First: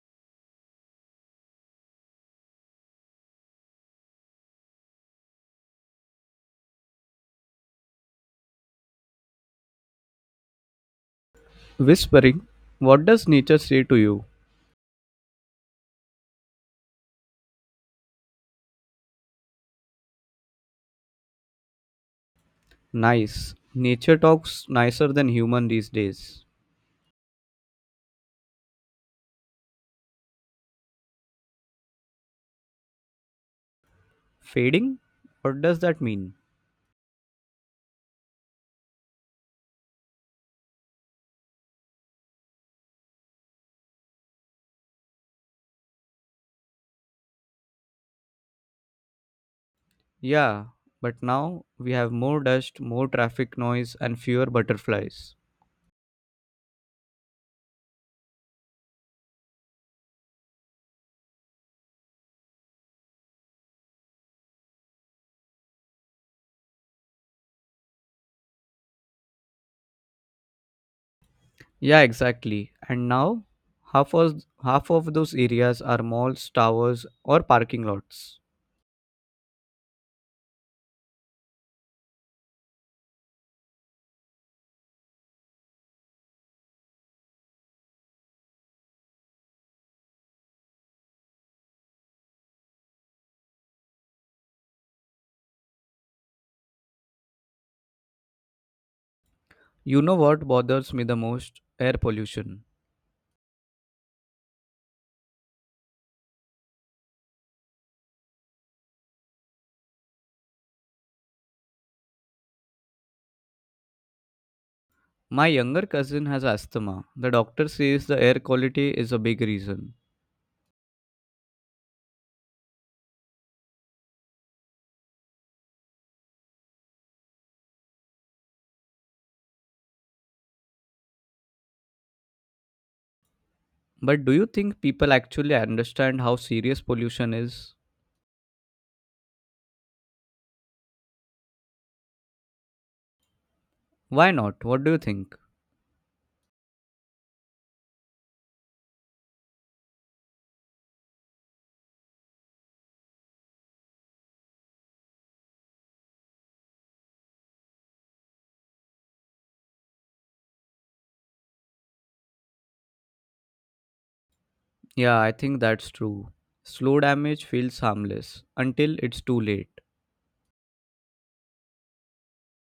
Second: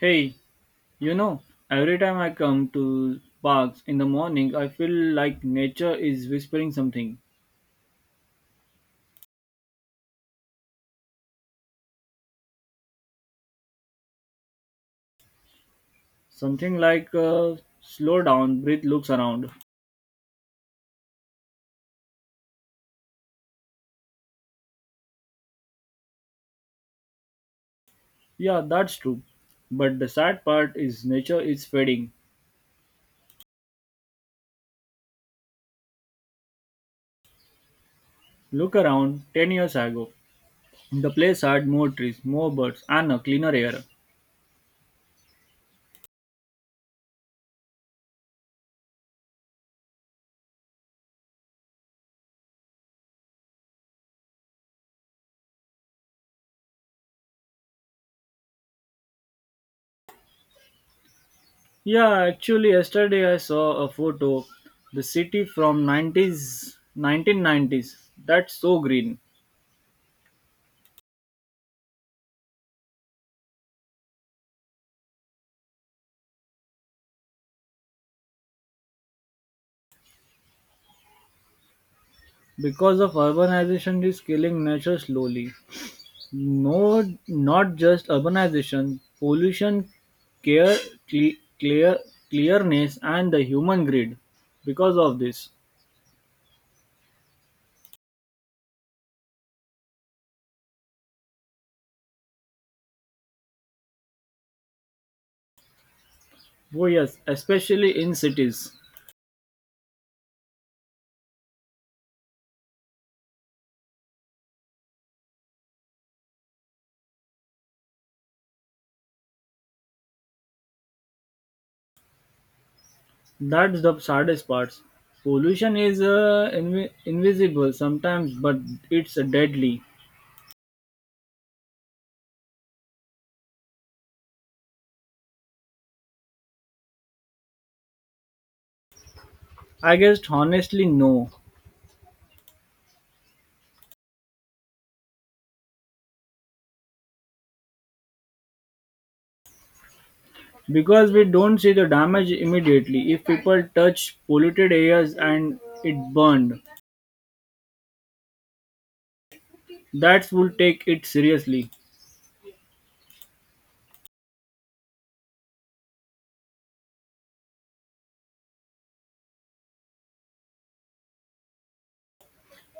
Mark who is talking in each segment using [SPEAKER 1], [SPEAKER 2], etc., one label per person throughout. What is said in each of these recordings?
[SPEAKER 1] Hey, you know, every time I come to parks in the morning, I feel like nature is whispering something.
[SPEAKER 2] Whispering, what does nature say to you?
[SPEAKER 1] Something like, slow down, breathe, looks around.
[SPEAKER 2] Nice. Nature talks nicer than human these days.
[SPEAKER 1] Yeah, that's true. But the sad part is nature is fading.
[SPEAKER 2] Fading? What does that mean?
[SPEAKER 1] Look around 10 years ago. The place had more trees, more birds, and a cleaner air.
[SPEAKER 2] Yeah, but now we have more dust, more traffic noise, and fewer butterflies.
[SPEAKER 1] Yeah, actually, yesterday I saw a photo. The city from 1990s. That's so green.
[SPEAKER 2] Yeah, exactly. And now half of those areas are malls, towers, or parking lots.
[SPEAKER 1] Because of urbanization is killing nature slowly. No, not just urbanization, pollution, care, cle- clear, clearness, and the human greed. Because of this,
[SPEAKER 2] You know what bothers me the most? Air pollution.
[SPEAKER 1] oh yes, especially in cities.
[SPEAKER 2] My younger cousin has asthma. The doctor says the air quality is a big reason.
[SPEAKER 1] That's the saddest part. Pollution is invisible sometimes, but it's deadly.
[SPEAKER 2] But do you think people actually understand how serious pollution is?
[SPEAKER 1] I guess honestly, no.
[SPEAKER 2] Why not? What do you think?
[SPEAKER 1] Because we don't see the damage immediately. If people touch polluted areas and it burned, that would take it seriously.
[SPEAKER 2] Yeah, I think that's true. Slow damage feels harmless until it's too late.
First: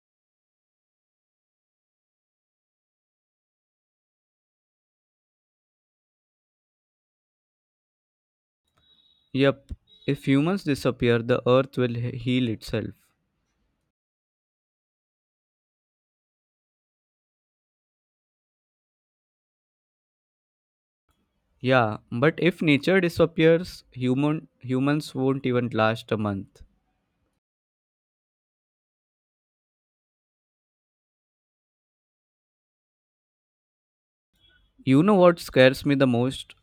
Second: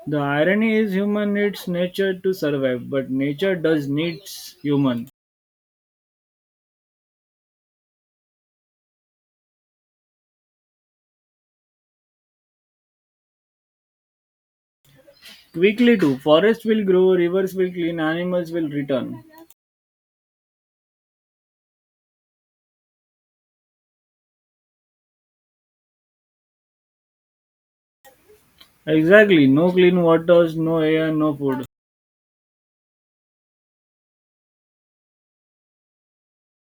[SPEAKER 1] The irony is human needs nature to survive, but nature does needs human.
[SPEAKER 2] Yep, if humans disappear, the earth will heal itself.
[SPEAKER 1] Quickly too, forests will grow, rivers will clean, animals will return.
[SPEAKER 2] Yeah, but if nature disappears, humans won't even last a month.
[SPEAKER 1] Exactly, no clean waters, no air, no food.
[SPEAKER 2] You know what scares me the most?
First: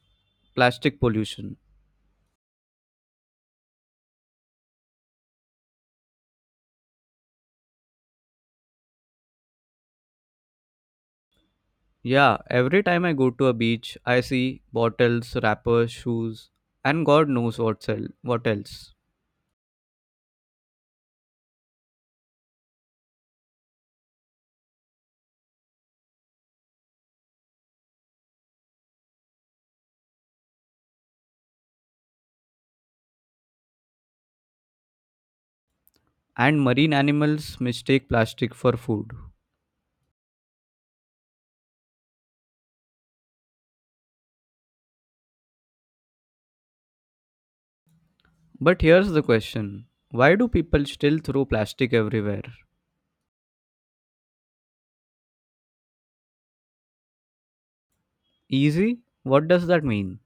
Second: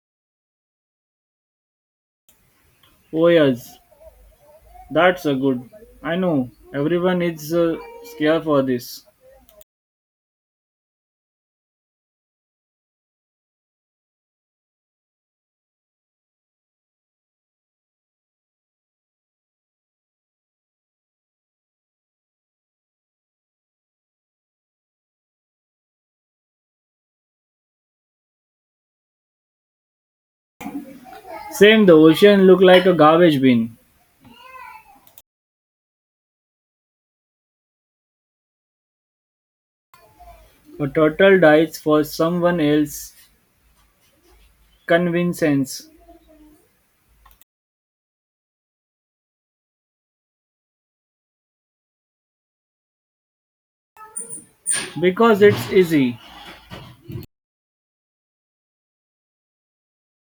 [SPEAKER 2] Plastic pollution.
[SPEAKER 1] Oh yes, that's a good. I know, everyone is scared for this.
[SPEAKER 2] Yeah, every time I go to a beach, I see bottles, wrappers, shoes, and God knows what, sell, what else.
[SPEAKER 1] Same, the ocean look like a garbage bin.
[SPEAKER 2] And marine animals mistake plastic for food.
[SPEAKER 1] A turtle dies for someone else's convenience
[SPEAKER 2] But here's the question, why do people still throw plastic everywhere?
[SPEAKER 1] because it's easy.
[SPEAKER 2] Easy? What does that mean?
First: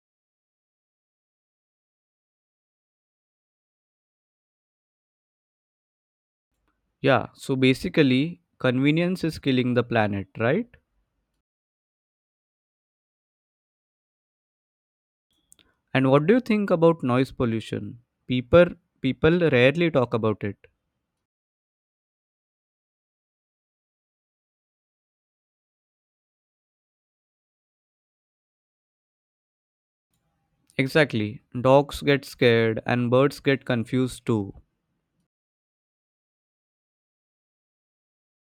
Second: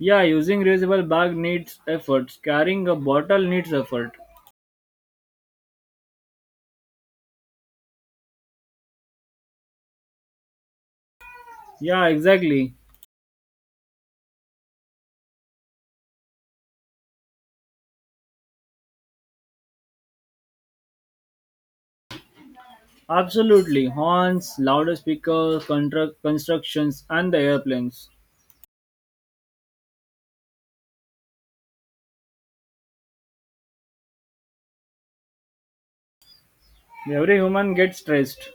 [SPEAKER 1] Yeah, using reusable bag needs effort. Carrying a bottle needs effort.
[SPEAKER 2] Yeah, so basically, convenience is killing the planet, right?
[SPEAKER 1] Yeah, exactly.
[SPEAKER 2] And what do you think about noise pollution? People, People rarely talk about it.
[SPEAKER 1] Absolutely. Horns, louder speakers, constructions, and the airplanes.
[SPEAKER 2] Exactly. Dogs get scared and birds get confused too.
[SPEAKER 1] Every human gets stressed.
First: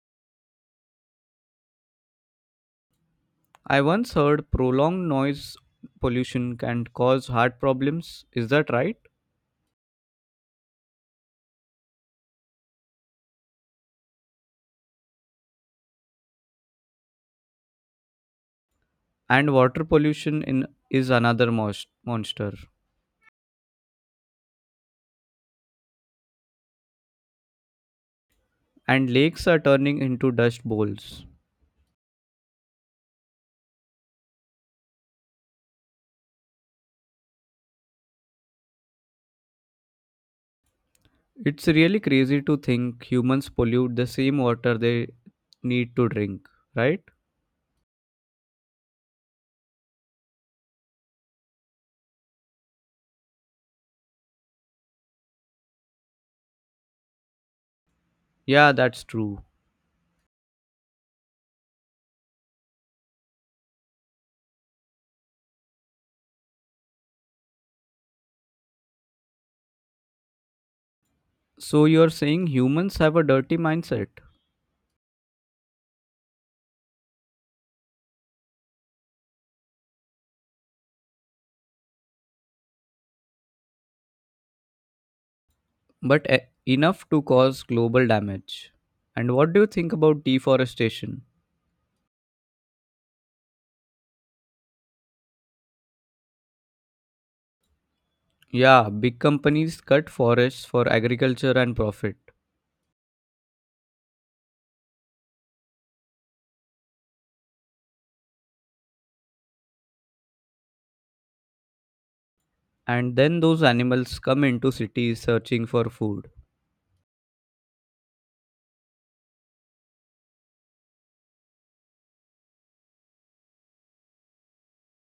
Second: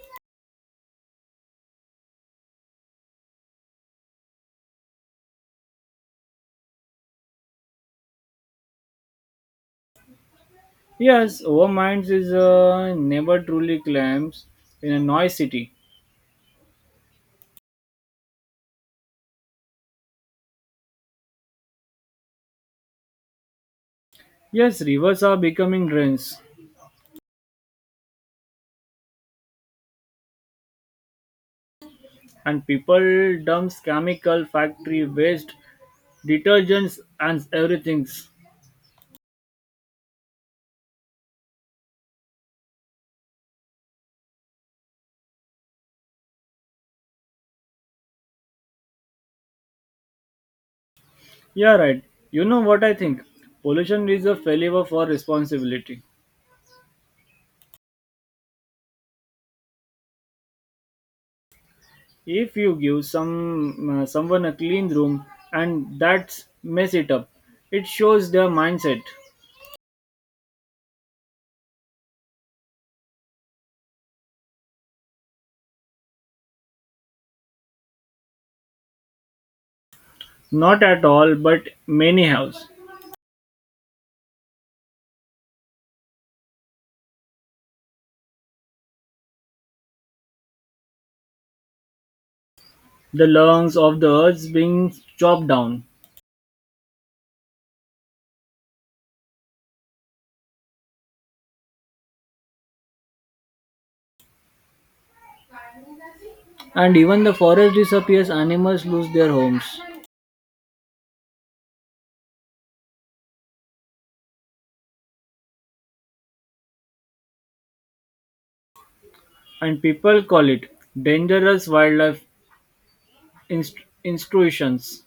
[SPEAKER 2] I once heard prolonged noise pollution can cause heart problems. Is that right?
[SPEAKER 1] Yes, our minds is never truly claims in a noise city.
[SPEAKER 2] And water pollution in is another most, monster.
[SPEAKER 1] Yes, rivers are becoming drains,
[SPEAKER 2] And lakes are turning into dust bowls.
[SPEAKER 1] and people dumps chemical, factory waste, detergents, and everything.
[SPEAKER 2] It's really crazy to think humans pollute the same water they need to drink, right?
[SPEAKER 1] Yeah, right. You know what I think? Pollution is a failure for responsibility.
[SPEAKER 2] Yeah, that's true.
[SPEAKER 1] If you give someone a clean room and that's mess it up, it shows their mindset.
[SPEAKER 2] So you're saying humans have a dirty mindset,
[SPEAKER 1] Not at all, but many house.
[SPEAKER 2] but enough to cause global damage. And what do you think about deforestation?
[SPEAKER 1] The lungs of the earth being chopped down,
[SPEAKER 2] Yeah, big companies cut forests for agriculture and profit.
[SPEAKER 1] and even the forest disappears. Animals lose their homes,
[SPEAKER 2] And then those animals come into cities searching for food,
[SPEAKER 1] and people call it dangerous wildlife institutions.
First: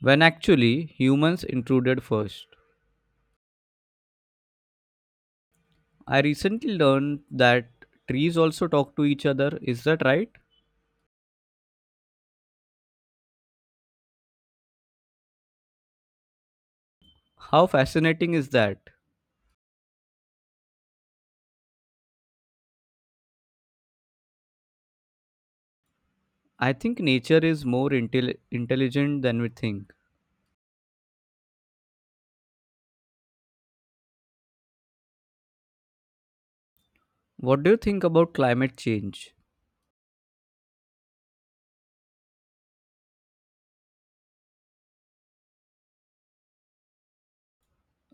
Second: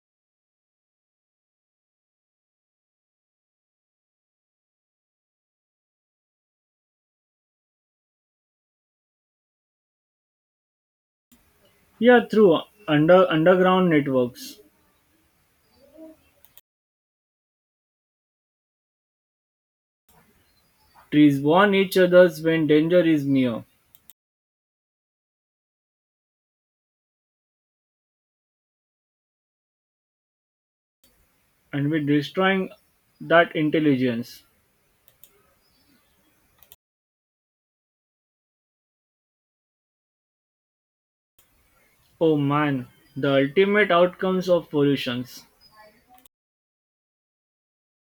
[SPEAKER 2] when actually humans intruded first. I recently learned that trees also talk to each other. Is that right?
[SPEAKER 1] Yeah, through underground networks.
[SPEAKER 2] How fascinating is that?
[SPEAKER 1] Trees warn each other when danger is near,
[SPEAKER 2] I think nature is more intelligent than we think.
[SPEAKER 1] and by destroying that intelligence,
[SPEAKER 2] What do you think about climate change?
[SPEAKER 1] oh man, the ultimate outcomes of pollution.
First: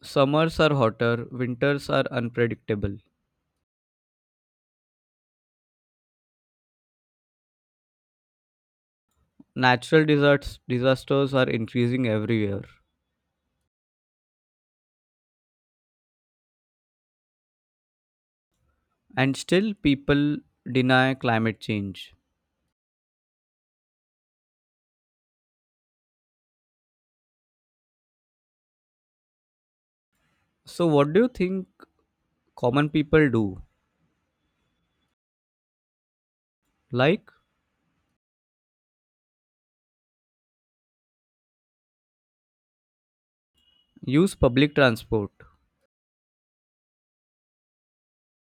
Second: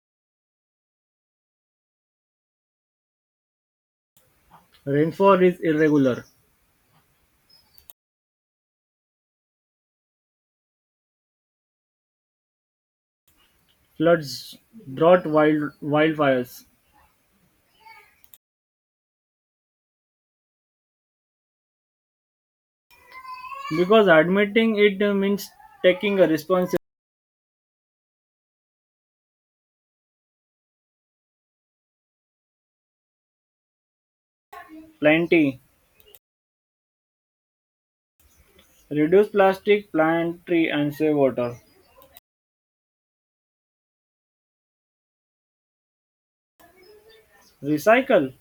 [SPEAKER 2] Summers are hotter, winters are unpredictable.
[SPEAKER 1] Rainfall is irregular,
[SPEAKER 2] Natural disasters are increasing every year.
[SPEAKER 1] floods, drought, wildfires.
[SPEAKER 2] And still people deny climate change.
[SPEAKER 1] Because admitting it means taking a responsibility.
[SPEAKER 2] So, what do you think common people do?
[SPEAKER 1] Plenty.
[SPEAKER 2] Like,
[SPEAKER 1] Reduce plastic, plant tree, and save water.
[SPEAKER 2] use public transport,
[SPEAKER 1] Recycle.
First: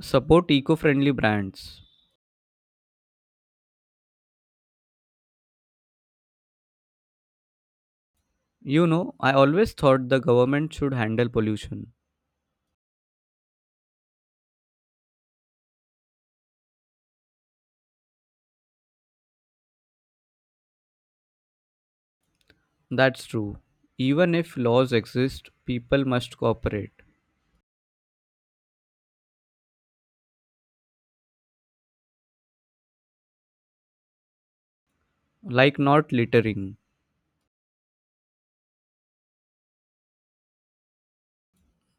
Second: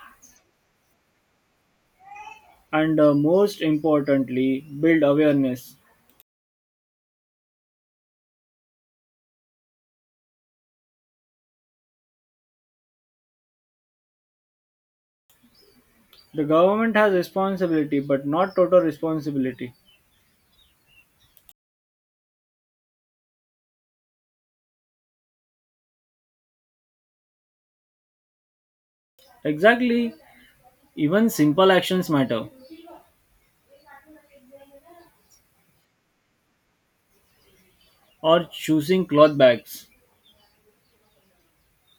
[SPEAKER 2] support eco friendly brands.
[SPEAKER 1] And most importantly, build awareness.
[SPEAKER 2] You know, I always thought the government should handle pollution.
[SPEAKER 1] The government has responsibility, but not total responsibility.
[SPEAKER 2] That's true. Even if laws exist, people must cooperate,
[SPEAKER 1] Exactly, even simple actions matter,
[SPEAKER 2] like not littering
[SPEAKER 1] or choosing cloth bags.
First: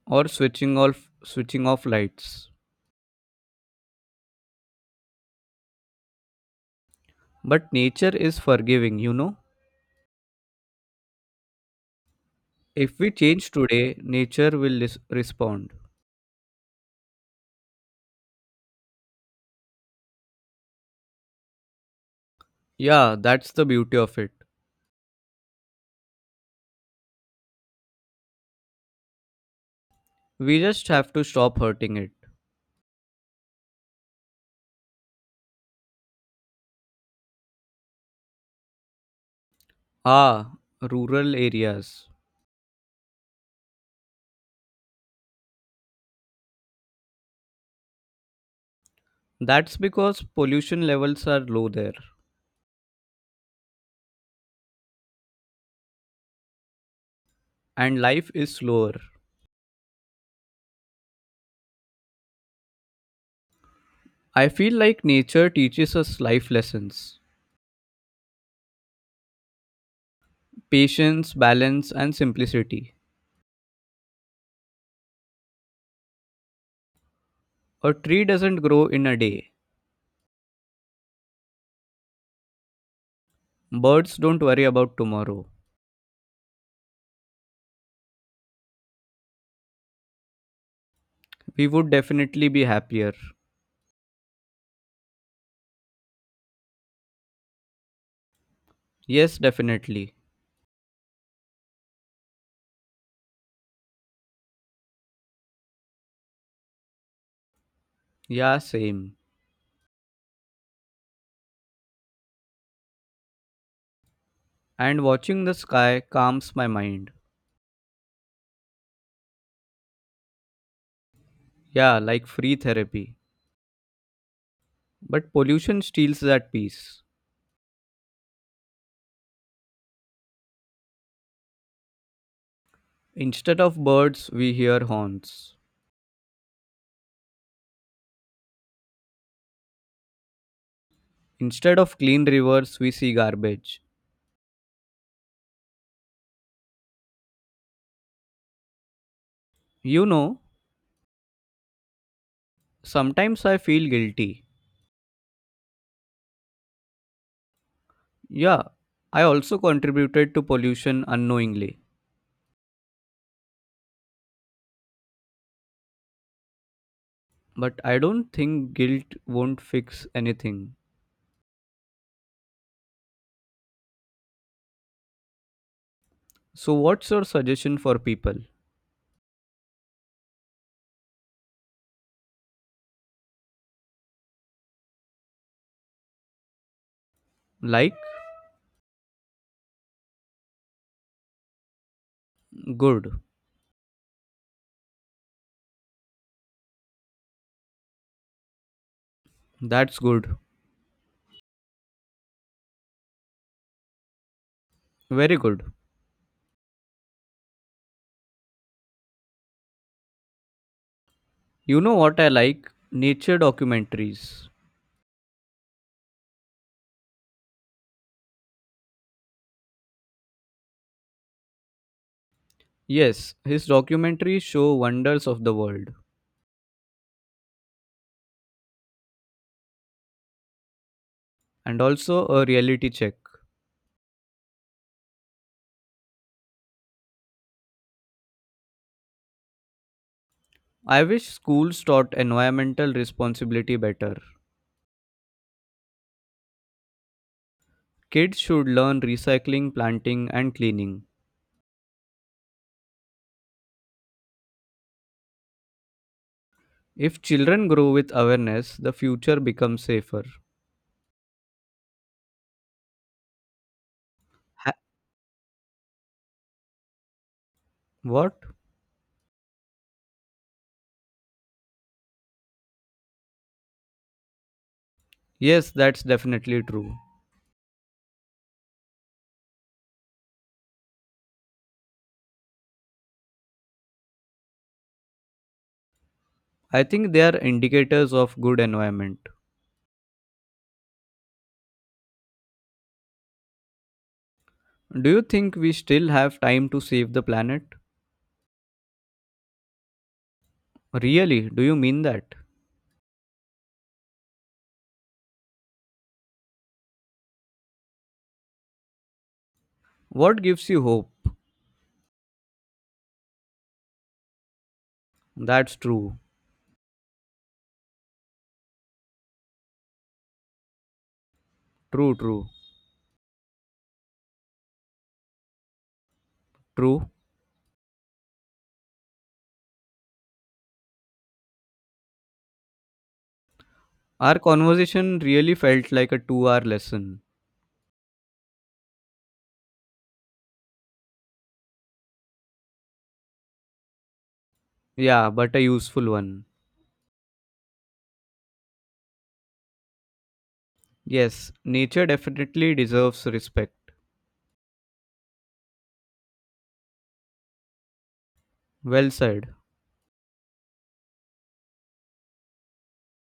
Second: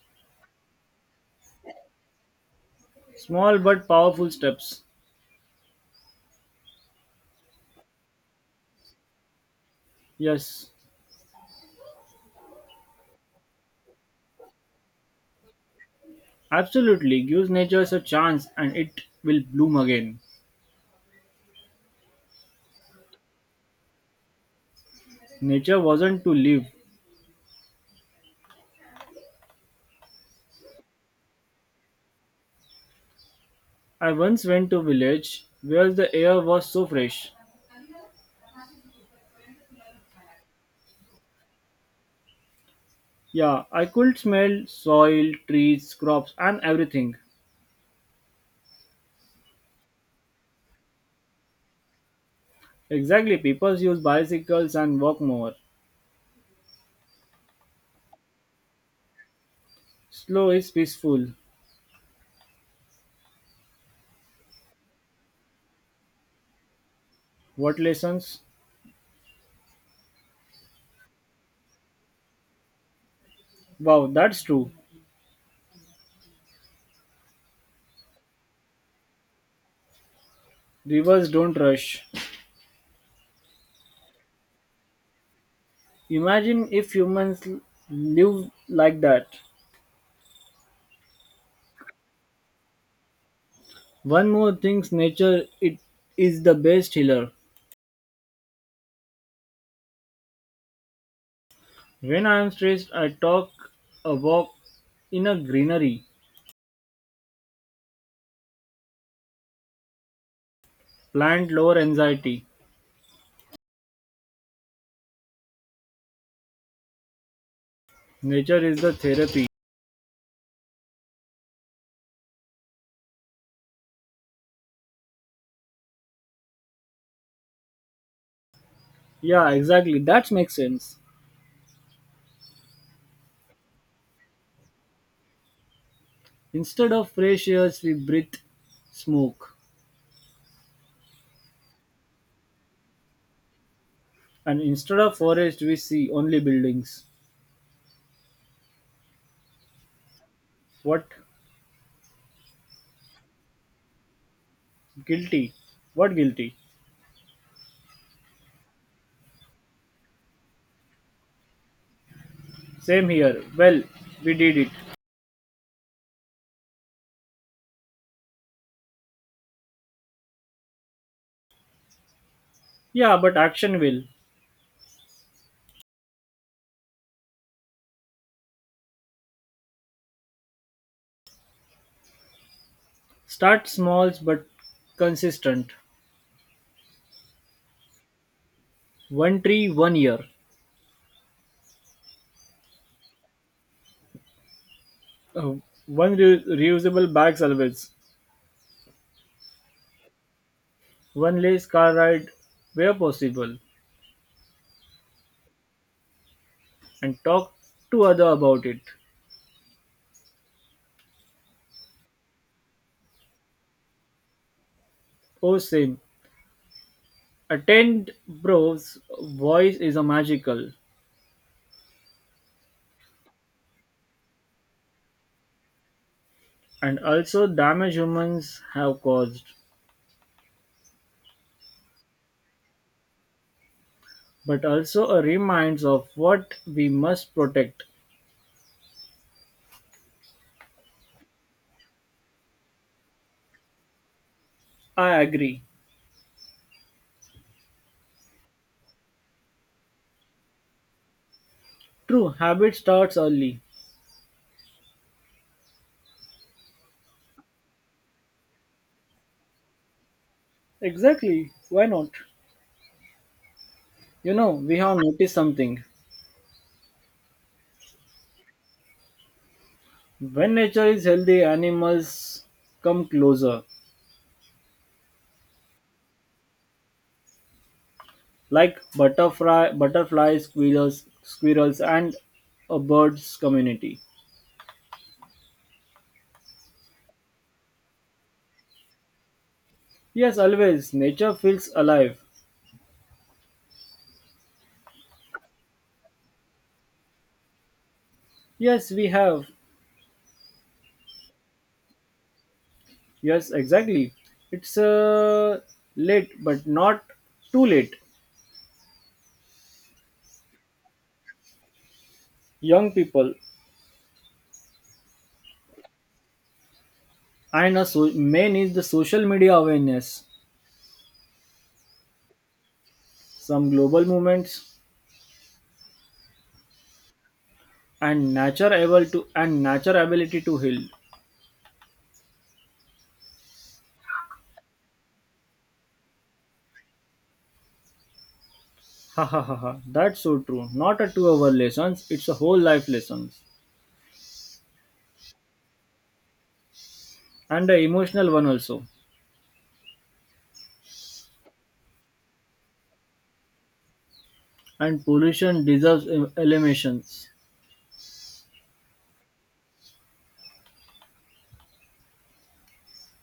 [SPEAKER 2] or switching off lights.
[SPEAKER 1] Small but powerful steps.
[SPEAKER 2] But nature is forgiving, you know.
[SPEAKER 1] Yes,
[SPEAKER 2] If we change today, nature will respond.
[SPEAKER 1] absolutely, gives nature a chance and it will bloom again.
[SPEAKER 2] Yeah, that's the beauty of it.
[SPEAKER 1] Nature wasn't to live.
[SPEAKER 2] We just have to stop hurting it.
[SPEAKER 1] I once went to a village where the air was so fresh.
[SPEAKER 2] Ah, rural areas.
[SPEAKER 1] Yeah, I could smell soil, trees, crops, and everything.
[SPEAKER 2] That's because pollution levels are low there
[SPEAKER 1] Exactly, people use bicycles and walk more.
[SPEAKER 2] and life is slower.
[SPEAKER 1] Slow is peaceful.
[SPEAKER 2] I feel like nature teaches us life lessons,
[SPEAKER 1] What lessons?
[SPEAKER 2] patience, balance, and simplicity.
[SPEAKER 1] Wow, that's true.
[SPEAKER 2] A tree doesn't grow in a day.
[SPEAKER 1] Rivers don't rush.
[SPEAKER 2] Birds don't worry about tomorrow.
[SPEAKER 1] Imagine if humans live like that.
[SPEAKER 2] We would definitely be happier.
[SPEAKER 1] One more thing, nature it is the best healer.
[SPEAKER 2] Yes, definitely.
[SPEAKER 1] When I am stressed, I talk a walk in a greenery,
[SPEAKER 2] Yeah, same.
[SPEAKER 1] plant lower anxiety.
[SPEAKER 2] And watching the sky calms my mind.
[SPEAKER 1] Nature is the therapy.
[SPEAKER 2] Yeah, like free therapy. But pollution steals that peace.
[SPEAKER 1] Yeah, exactly. That makes sense.
[SPEAKER 2] Instead of birds, we hear horns.
[SPEAKER 1] Instead of fresh air, we breathe smoke,
[SPEAKER 2] Instead of clean rivers, we see garbage.
[SPEAKER 1] and instead of forest, we see only buildings.
[SPEAKER 2] You know,
[SPEAKER 1] What
[SPEAKER 2] sometimes I feel guilty.
[SPEAKER 1] guilty? What guilty?
[SPEAKER 2] Yeah, I also contributed to pollution unknowingly.
[SPEAKER 1] Same here. Well, we did it.
[SPEAKER 2] But I don't think guilt won't fix anything.
[SPEAKER 1] Yeah, but action will.
[SPEAKER 2] So, what's your suggestion for people?
[SPEAKER 1] Start small but consistent.
[SPEAKER 2] Like,
[SPEAKER 1] One tree, one year.
[SPEAKER 2] good.
[SPEAKER 1] Uh, One reusable bag salvage.
[SPEAKER 2] That's good.
[SPEAKER 1] One lace car ride where possible.
[SPEAKER 2] Very good.
[SPEAKER 1] And talk to other about it.
[SPEAKER 2] You know what I like? Nature documentaries.
[SPEAKER 1] Oh, same. Attend bros. Voice is a magical.
[SPEAKER 2] Yes, his documentaries show wonders of the world.
[SPEAKER 1] And also damage humans have caused.
[SPEAKER 2] And also a reality check.
[SPEAKER 1] But also a reminds of what we must protect.
[SPEAKER 2] I wish schools taught environmental responsibility better.
[SPEAKER 1] I agree.
[SPEAKER 2] Kids should learn recycling, planting, and cleaning.
[SPEAKER 1] True, habit starts early.
[SPEAKER 2] If children grow with awareness, the future becomes safer.
[SPEAKER 1] Exactly. Why not? You know,
[SPEAKER 2] Ha-
[SPEAKER 1] we have noticed something.
[SPEAKER 2] what?
[SPEAKER 1] When nature is healthy, animals come closer,
[SPEAKER 2] Yes, that's definitely true.
[SPEAKER 1] like butterflies, squirrels, and a bird's community.
[SPEAKER 2] I think they are indicators of good environment.
[SPEAKER 1] Yes, always nature feels alive.
[SPEAKER 2] Do you think we still have time to save the planet?
[SPEAKER 1] Yes, we have.
[SPEAKER 2] Really? Do you mean that?
[SPEAKER 1] Yes, exactly. It's late, but not too late.
[SPEAKER 2] What gives you hope?
[SPEAKER 1] Young people
[SPEAKER 2] That's true.
[SPEAKER 1] and main is the social media awareness,
[SPEAKER 2] True, true.
[SPEAKER 1] some global movements,
[SPEAKER 2] True.
[SPEAKER 1] and nature ability to heal.
[SPEAKER 2] Our conversation really felt like a 2 hour lesson.
[SPEAKER 1] Ha ha ha ha. That's so true. Not a 2 hour lessons, it's a whole life lessons.
[SPEAKER 2] Yeah, but a useful one.
[SPEAKER 1] And a emotional one also.
[SPEAKER 2] Yes, nature definitely deserves respect.
[SPEAKER 1] And pollution deserves eliminations.
[SPEAKER 2] Well said.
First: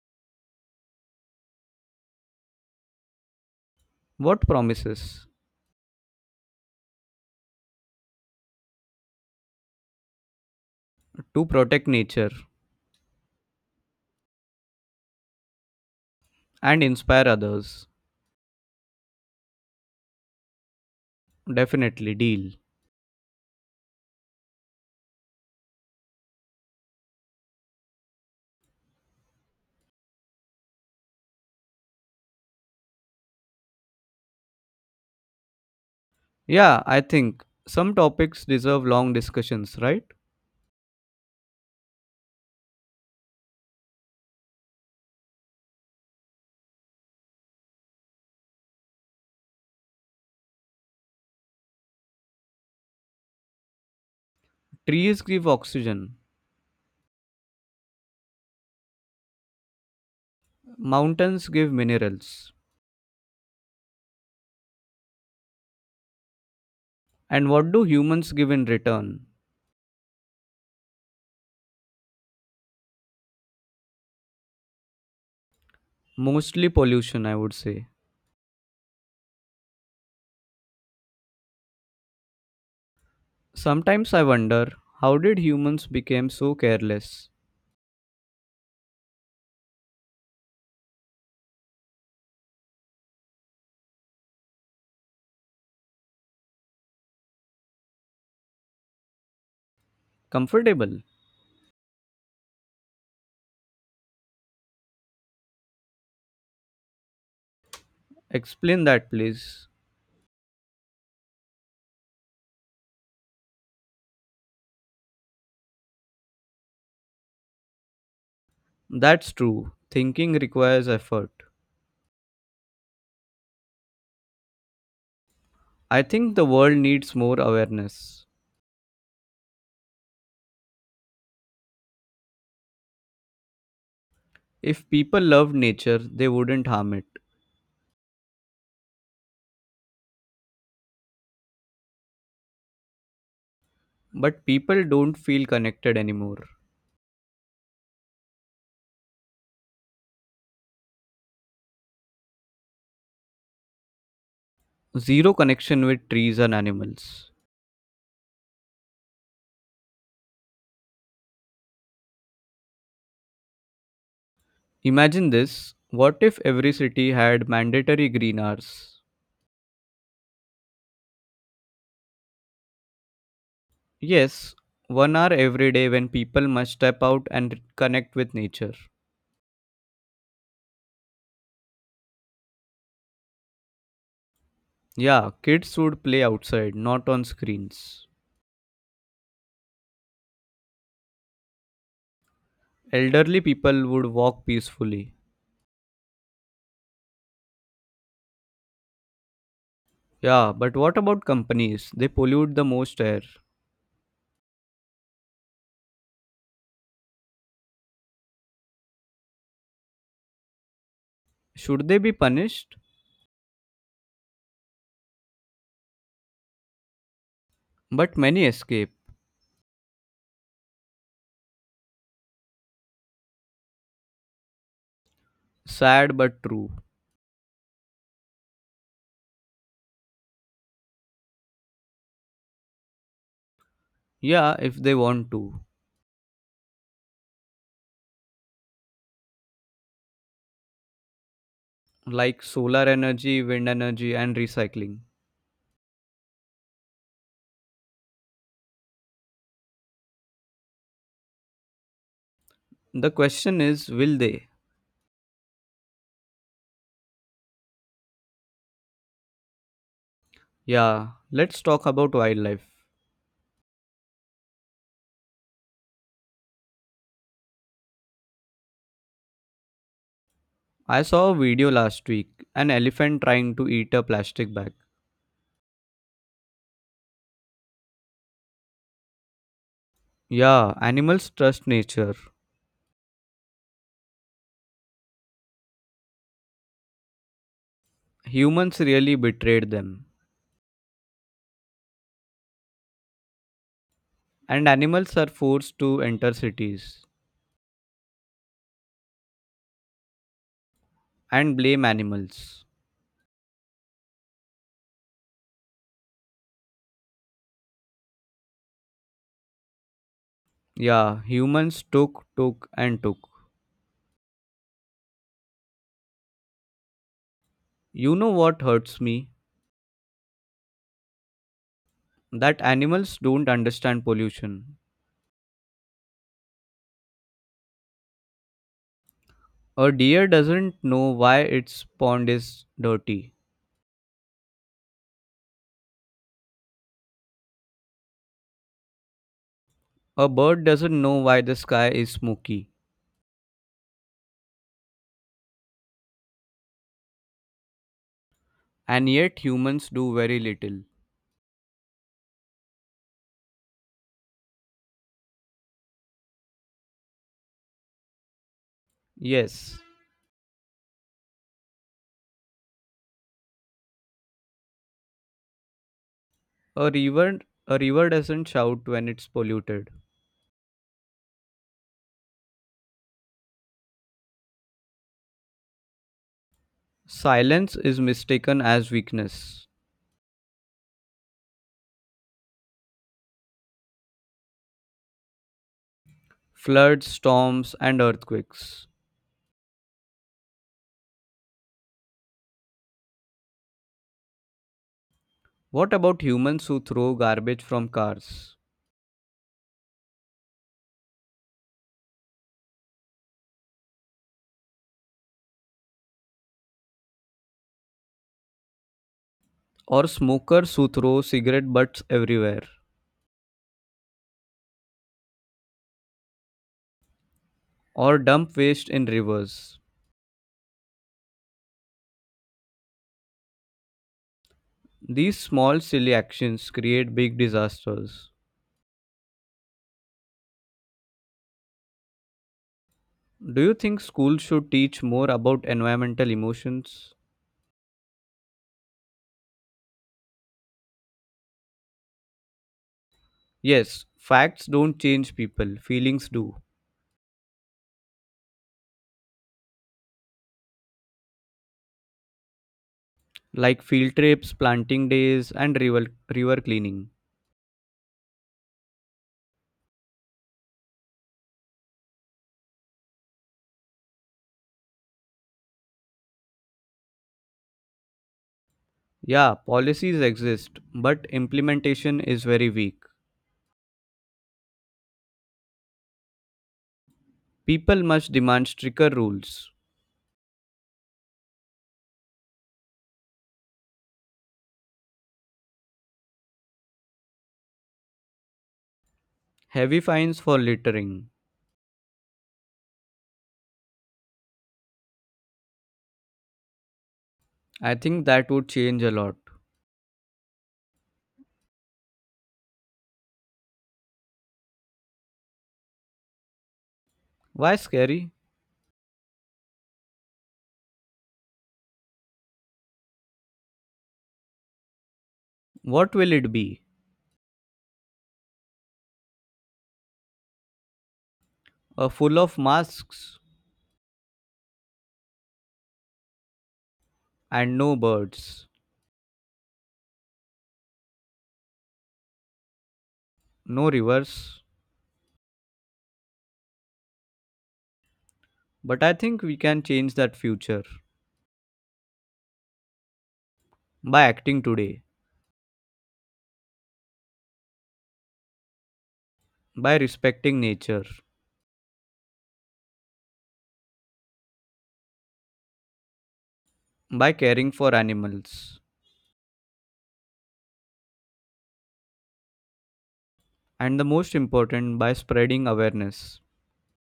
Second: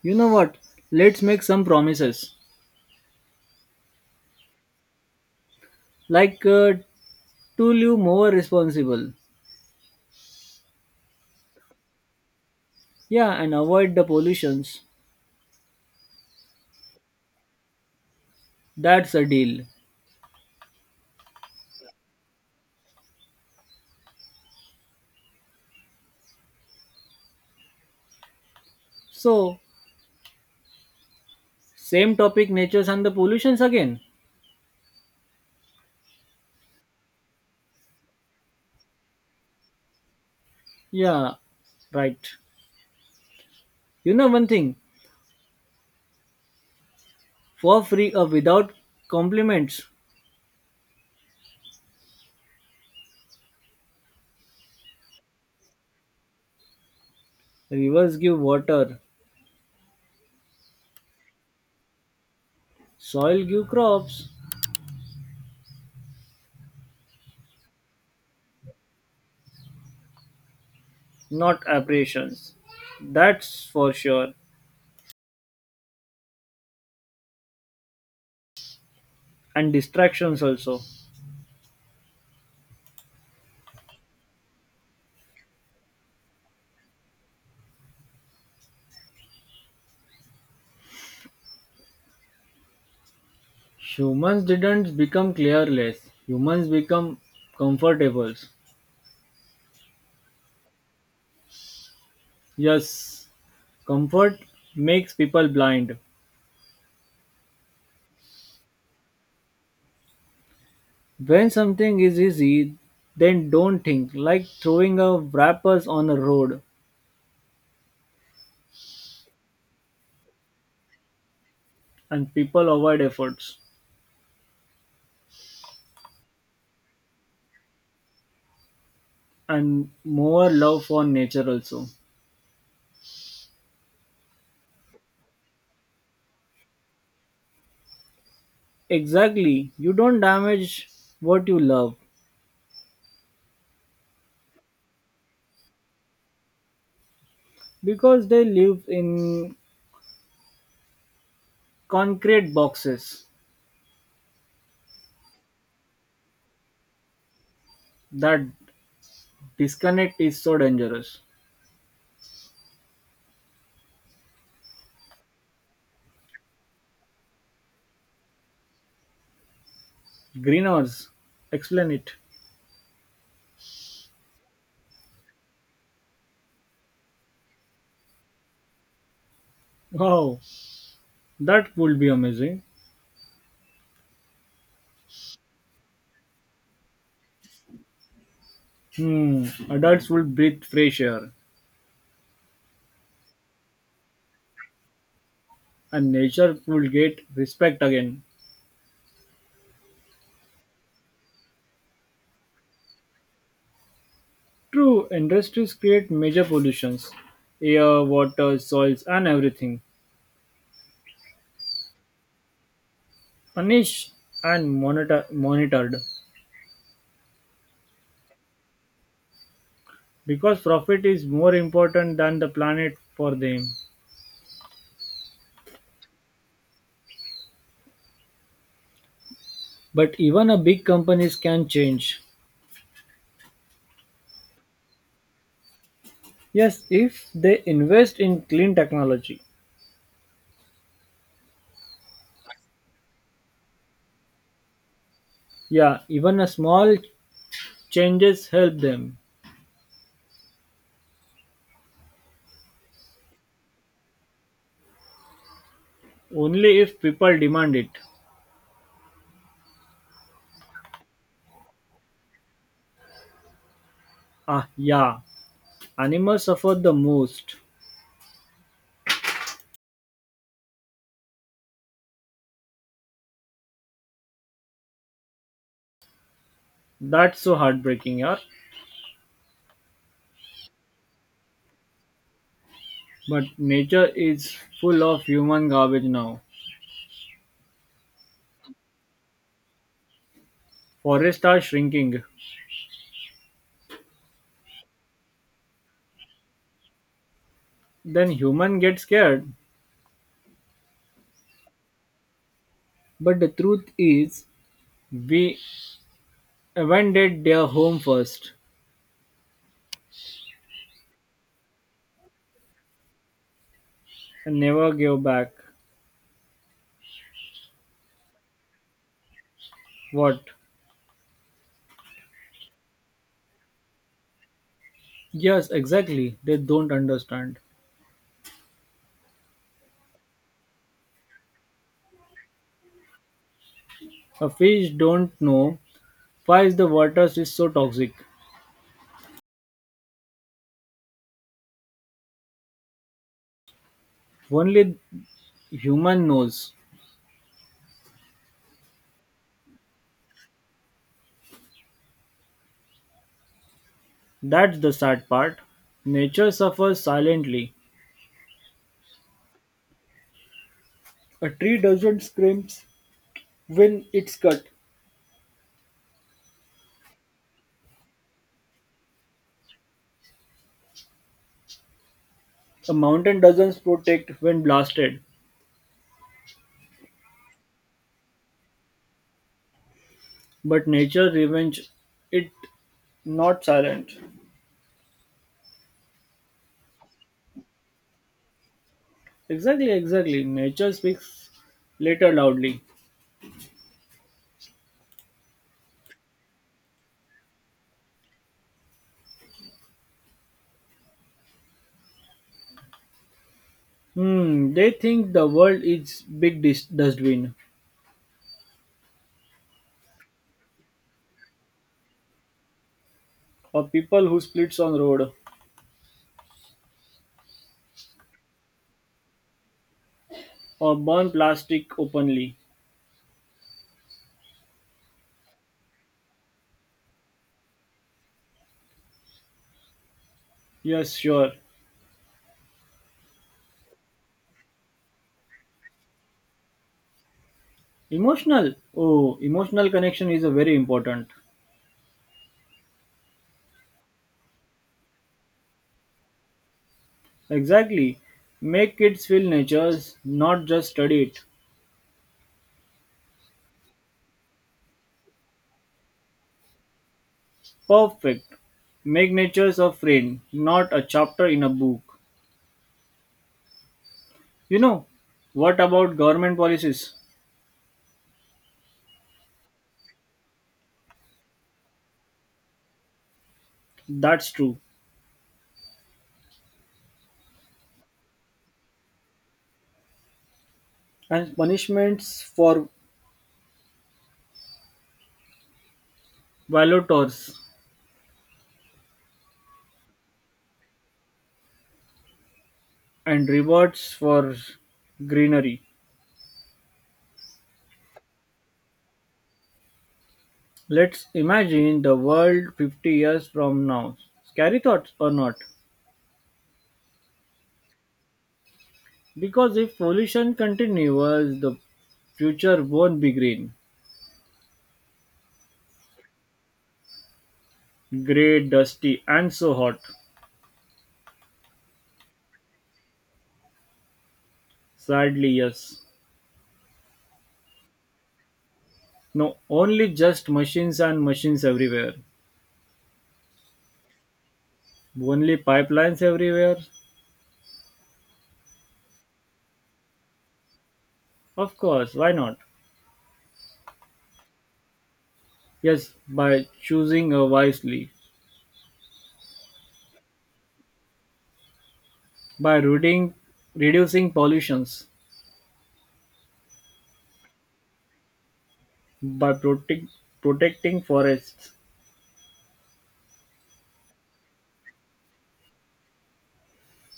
[SPEAKER 1] You know what? Let's make some promises.
[SPEAKER 2] What promises?
[SPEAKER 1] Like to live more responsible.
[SPEAKER 2] To protect nature
[SPEAKER 1] Yeah, and avoid the pollutions.
[SPEAKER 2] and inspire others.
[SPEAKER 1] That's a deal.
[SPEAKER 2] Definitely, deal.
[SPEAKER 1] So, same topic, natures and the pollutions again.
[SPEAKER 2] Yeah, I think some topics deserve long discussions, right?
[SPEAKER 1] Yeah, right. You know one thing, for free or without compliments,
[SPEAKER 2] Trees give oxygen,
[SPEAKER 1] rivers give water,
[SPEAKER 2] mountains give minerals.
[SPEAKER 1] soil give crops,
[SPEAKER 2] And what do humans give in return?
[SPEAKER 1] not aberrations, that's for sure.
[SPEAKER 2] Mostly pollution, I would say.
[SPEAKER 1] And distractions also.
[SPEAKER 2] Sometimes I wonder how did humans became so careless?
[SPEAKER 1] Humans didn't become careless. Humans become comfortable.
[SPEAKER 2] Comfortable?
[SPEAKER 1] Yes, comfort makes people blind.
[SPEAKER 2] Explain that please.
[SPEAKER 1] When something is easy, then don't think, like throwing a wrappers on a road,
[SPEAKER 2] That's true. Thinking requires effort.
[SPEAKER 1] and people avoid efforts
[SPEAKER 2] I think the world needs more awareness.
[SPEAKER 1] and more love for nature also.
[SPEAKER 2] If people loved nature, they wouldn't harm it.
[SPEAKER 1] Exactly, you don't damage what you love
[SPEAKER 2] But people don't feel connected anymore.
[SPEAKER 1] because they live in concrete boxes.
[SPEAKER 2] Zero connection with trees and animals.
[SPEAKER 1] That disconnect is so dangerous.
[SPEAKER 2] Imagine this. What if every city had mandatory green hours?
[SPEAKER 1] Greeners, explain it.
[SPEAKER 2] Yes, 1 hour every day when people must step out and connect with nature.
[SPEAKER 1] Wow, that would be amazing.
[SPEAKER 2] Yeah, kids would play outside, not on screens.
[SPEAKER 1] Hmm, adults would breathe fresh air
[SPEAKER 2] Elderly people would walk peacefully.
[SPEAKER 1] and nature would get respect again.
[SPEAKER 2] Yeah, but what about companies? They pollute the most air.
[SPEAKER 1] True, industries create major pollutions air, water, soils, and everything.
[SPEAKER 2] Should they be punished?
[SPEAKER 1] Punished and monitored
[SPEAKER 2] But many escape.
[SPEAKER 1] because profit is more important than the planet for them.
[SPEAKER 2] Sad but true.
[SPEAKER 1] But even a big companies can change.
[SPEAKER 2] Yeah, if they want to.
[SPEAKER 1] Yes, if they invest in clean technology.
[SPEAKER 2] Like solar energy, wind energy, and recycling.
[SPEAKER 1] Yeah, even a small changes help them.
[SPEAKER 2] The question is will they?
[SPEAKER 1] Only if people demand it.
[SPEAKER 2] Yeah, let's talk about wildlife.
[SPEAKER 1] Ah, yeah, animals suffer the most.
[SPEAKER 2] I saw a video last week, an elephant trying to eat a plastic bag.
[SPEAKER 1] That's so heartbreaking, yeah.
[SPEAKER 2] Yeah, animals trust nature.
[SPEAKER 1] But nature is full of human garbage now.
[SPEAKER 2] Humans really betrayed them,
[SPEAKER 1] Forests are shrinking.
[SPEAKER 2] and animals are forced to enter cities
[SPEAKER 1] Then human get scared.
[SPEAKER 2] and blame animals.
[SPEAKER 1] But the truth is, we abandoned their home first
[SPEAKER 2] Yeah, humans took, took, and took.
[SPEAKER 1] and never gave back.
[SPEAKER 2] You know what hurts me?
[SPEAKER 1] What?
[SPEAKER 2] That animals don't understand pollution.
[SPEAKER 1] Yes, exactly. They don't understand.
[SPEAKER 2] A deer doesn't know why its pond is dirty.
[SPEAKER 1] A fish don't know why the water is so toxic.
[SPEAKER 2] A bird doesn't know why the sky is smoky.
[SPEAKER 1] Only human knows.
[SPEAKER 2] And yet humans do very little.
[SPEAKER 1] That's the sad part. Nature suffers silently.
[SPEAKER 2] Yes,
[SPEAKER 1] A tree doesn't scream when it's cut.
[SPEAKER 2] a river a river doesn't shout when it's polluted.
[SPEAKER 1] A mountain doesn't protect when blasted.
[SPEAKER 2] Silence is mistaken as weakness.
[SPEAKER 1] But nature revenge it not silent.
[SPEAKER 2] Floods, storms, and earthquakes.
[SPEAKER 1] Exactly. Nature speaks later loudly.
[SPEAKER 2] What about humans who throw garbage from cars?
[SPEAKER 1] Hmm, they think the world is big dustbin
[SPEAKER 2] Or smokers who throw cigarette butts everywhere?
[SPEAKER 1] or people who splits on road.
[SPEAKER 2] Or dump waste in rivers?
[SPEAKER 1] Or burn plastic openly.
[SPEAKER 2] These small, silly actions create big disasters.
[SPEAKER 1] Yes, sure.
[SPEAKER 2] Do you think schools should teach more about environmental emotions?
[SPEAKER 1] Emotional. Oh, emotional connection is a very important.
[SPEAKER 2] Yes, facts don't change people, feelings do.
[SPEAKER 1] Exactly. Make kids feel nature's, not just study it.
[SPEAKER 2] Like field trips, planting days, and river cleaning.
[SPEAKER 1] Perfect. Make nature's a friend, not a chapter in a book. You know, what about government policies?
[SPEAKER 2] Yeah, policies exist, but implementation is very weak.
[SPEAKER 1] That's true.
[SPEAKER 2] People must demand stricter rules,
[SPEAKER 1] And punishments for violators
[SPEAKER 2] heavy fines for littering.
[SPEAKER 1] and rewards for greenery.
[SPEAKER 2] I think that would change a lot.
[SPEAKER 1] Let's imagine the world 50 years from now. Scary thoughts or not?
[SPEAKER 2] Why scary?
[SPEAKER 1] Because if pollution continues, the future won't be green.
[SPEAKER 2] What will it be?
[SPEAKER 1] Grey, dusty, and so hot.
[SPEAKER 2] A full of masks
[SPEAKER 1] Sadly, yes.
[SPEAKER 2] and no birds,
[SPEAKER 1] No, only just machines and machines everywhere.
[SPEAKER 2] no rivers.
[SPEAKER 1] Only pipelines everywhere.
[SPEAKER 2] But I think we can change that future
[SPEAKER 1] Of course, why not?
[SPEAKER 2] by acting today,
[SPEAKER 1] Yes, by choosing wisely,
[SPEAKER 2] by respecting nature,
[SPEAKER 1] by reading, reducing pollutions,
[SPEAKER 2] by caring for animals,
[SPEAKER 1] by protecting forests.
[SPEAKER 2] and the most important, by spreading awareness.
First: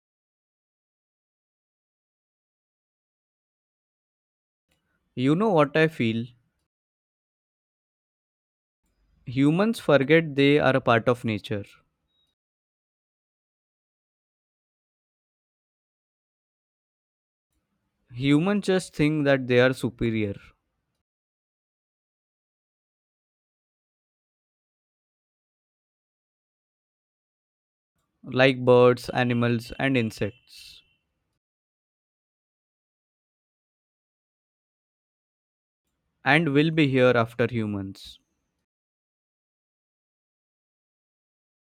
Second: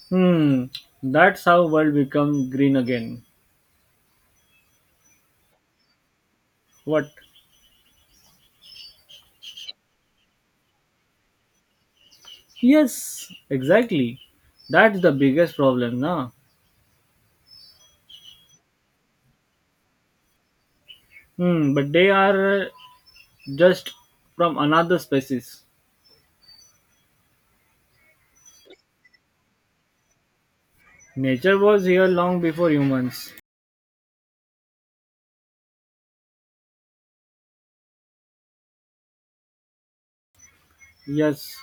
[SPEAKER 1] Hmm, that's how world become green again.
[SPEAKER 2] You know what I feel?
[SPEAKER 1] What?
[SPEAKER 2] Humans forget they are a part of nature.
[SPEAKER 1] Yes, exactly. That's the biggest problem, now.
[SPEAKER 2] Humans just think that they are superior,
[SPEAKER 1] Hmm, but they are just from another species.
[SPEAKER 2] like birds, animals, and insects,
[SPEAKER 1] Nature was here long before humans.
[SPEAKER 2] and will be here after humans.
[SPEAKER 1] Yes.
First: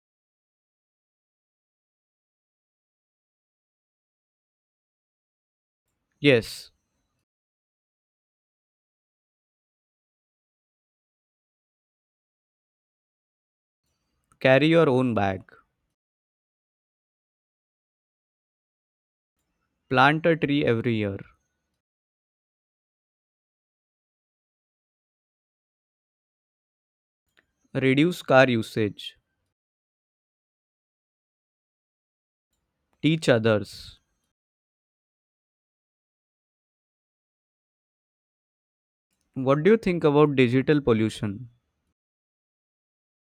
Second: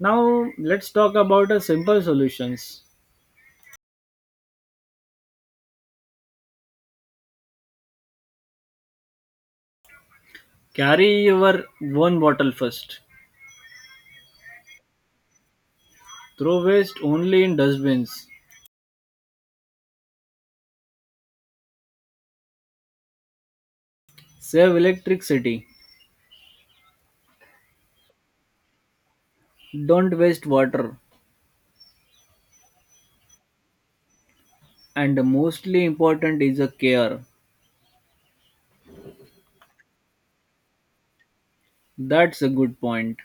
[SPEAKER 1] Now let's talk about a simple solutions.
[SPEAKER 2] Yes,
[SPEAKER 1] Carry your one bottle first.
[SPEAKER 2] carry your own bag,
[SPEAKER 1] Throw waste only in dustbins.
[SPEAKER 2] plant a tree every year,
[SPEAKER 1] Save electricity.
[SPEAKER 2] reduce car usage,
[SPEAKER 1] Don't waste water.
[SPEAKER 2] teach others.
[SPEAKER 1] And the mostly important is a care.
[SPEAKER 2] What do you think about digital pollution?
[SPEAKER 1] That's a good point.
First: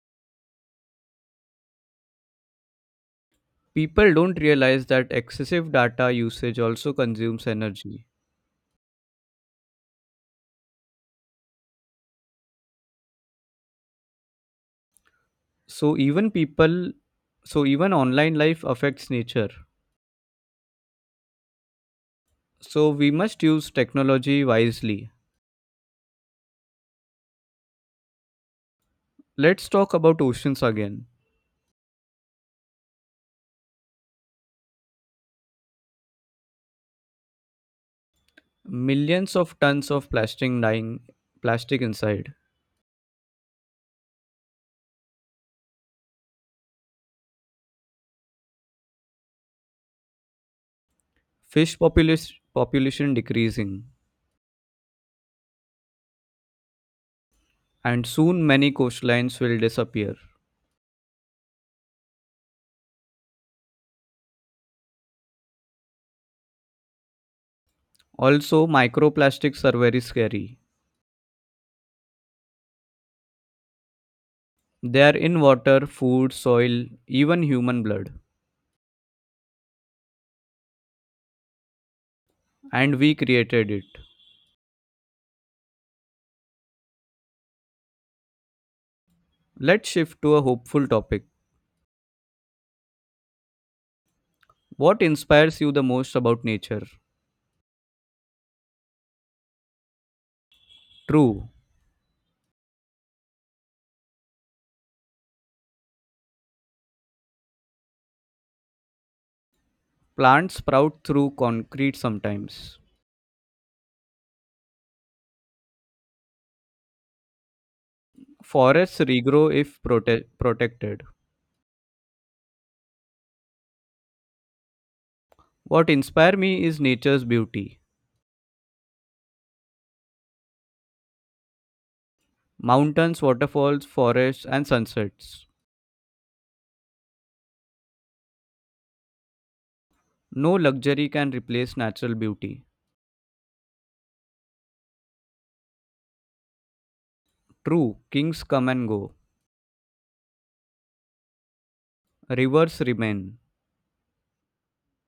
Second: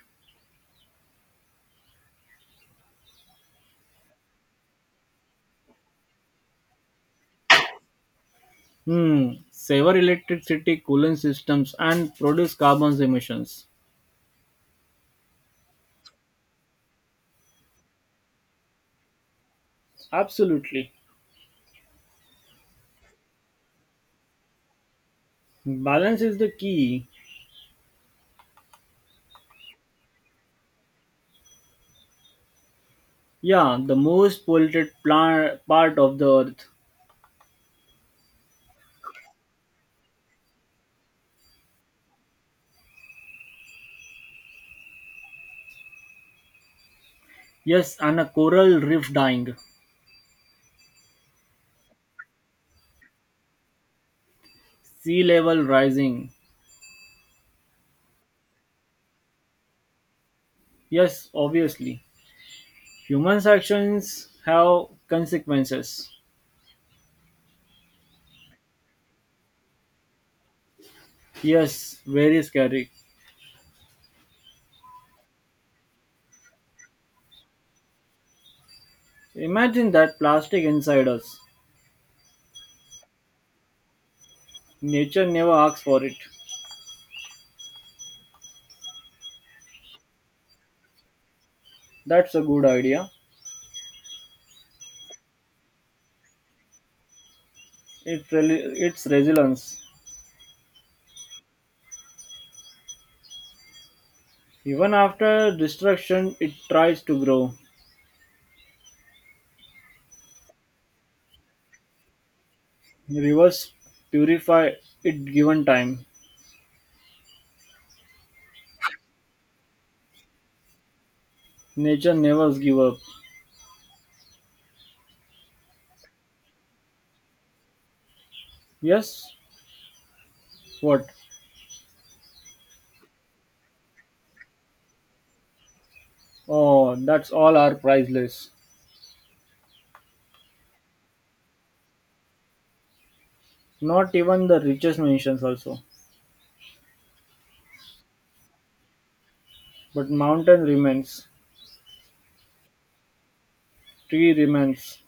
[SPEAKER 2] People don't realize that excessive data usage also consumes energy.
[SPEAKER 1] Hmm. Sever electricity, cooling systems, and produce carbon emissions.
[SPEAKER 2] So even people, so even online life affects nature.
[SPEAKER 1] Absolutely.
[SPEAKER 2] So we must use technology wisely.
[SPEAKER 1] Balance is the key.
[SPEAKER 2] Let's talk about oceans again.
[SPEAKER 1] Yeah, the most polluted plant part of the earth.
[SPEAKER 2] Millions of tons of plastic inside.
[SPEAKER 1] Yes, and a coral reef dying.
[SPEAKER 2] Fish population population decreasing
[SPEAKER 1] Sea level rising.
[SPEAKER 2] and soon many coastlines will disappear.
[SPEAKER 1] Yes, obviously. Humans' actions have consequences.
[SPEAKER 2] Also microplastics are very scary.
[SPEAKER 1] Yes, very scary.
[SPEAKER 2] They are in water, food, soil, even human blood
[SPEAKER 1] Imagine that plastic inside us.
[SPEAKER 2] and we created it.
[SPEAKER 1] Nature never asks for it.
[SPEAKER 2] Let's shift to a hopeful topic.
[SPEAKER 1] That's a good idea.
[SPEAKER 2] What inspires you the most about nature?
[SPEAKER 1] Its resilience.
[SPEAKER 2] True,
[SPEAKER 1] Even after destruction, it tries to grow.
[SPEAKER 2] plants sprout through concrete sometimes.
[SPEAKER 1] Rivers purify it given time.
[SPEAKER 2] Forests regrow if protected.
[SPEAKER 1] Nature never gives up.
[SPEAKER 2] What inspire me is nature's beauty.
[SPEAKER 1] Yes? What?
[SPEAKER 2] Mountains, waterfalls, forests, and sunsets.
[SPEAKER 1] Oh, that's all are priceless.
[SPEAKER 2] No luxury can replace natural beauty.
[SPEAKER 1] Not even the richest mentions also.
[SPEAKER 2] True, kings come and go.
[SPEAKER 1] But mountain remains.
[SPEAKER 2] Rivers remain.
[SPEAKER 1] Tree remains.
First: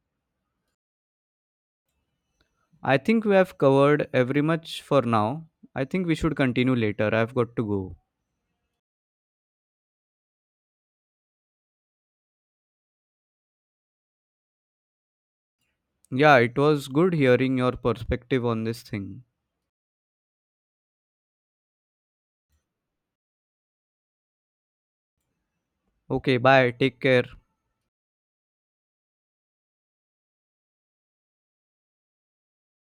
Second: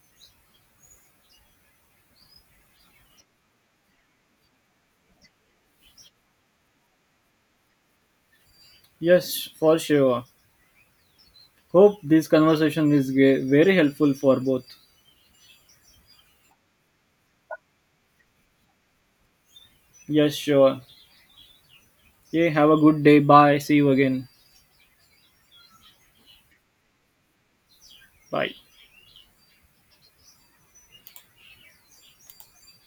[SPEAKER 2] I think we have covered every much for now. I think we should continue later. I've got to go.
[SPEAKER 1] Yes, for sure. Hope this conversation is very helpful for both.
[SPEAKER 2] Yeah, it was good hearing your perspective on this thing.
[SPEAKER 1] Yes, sure. Yeah, have a good day. Bye. See you again.
[SPEAKER 2] Okay, bye. Take care.
[SPEAKER 1] Bye.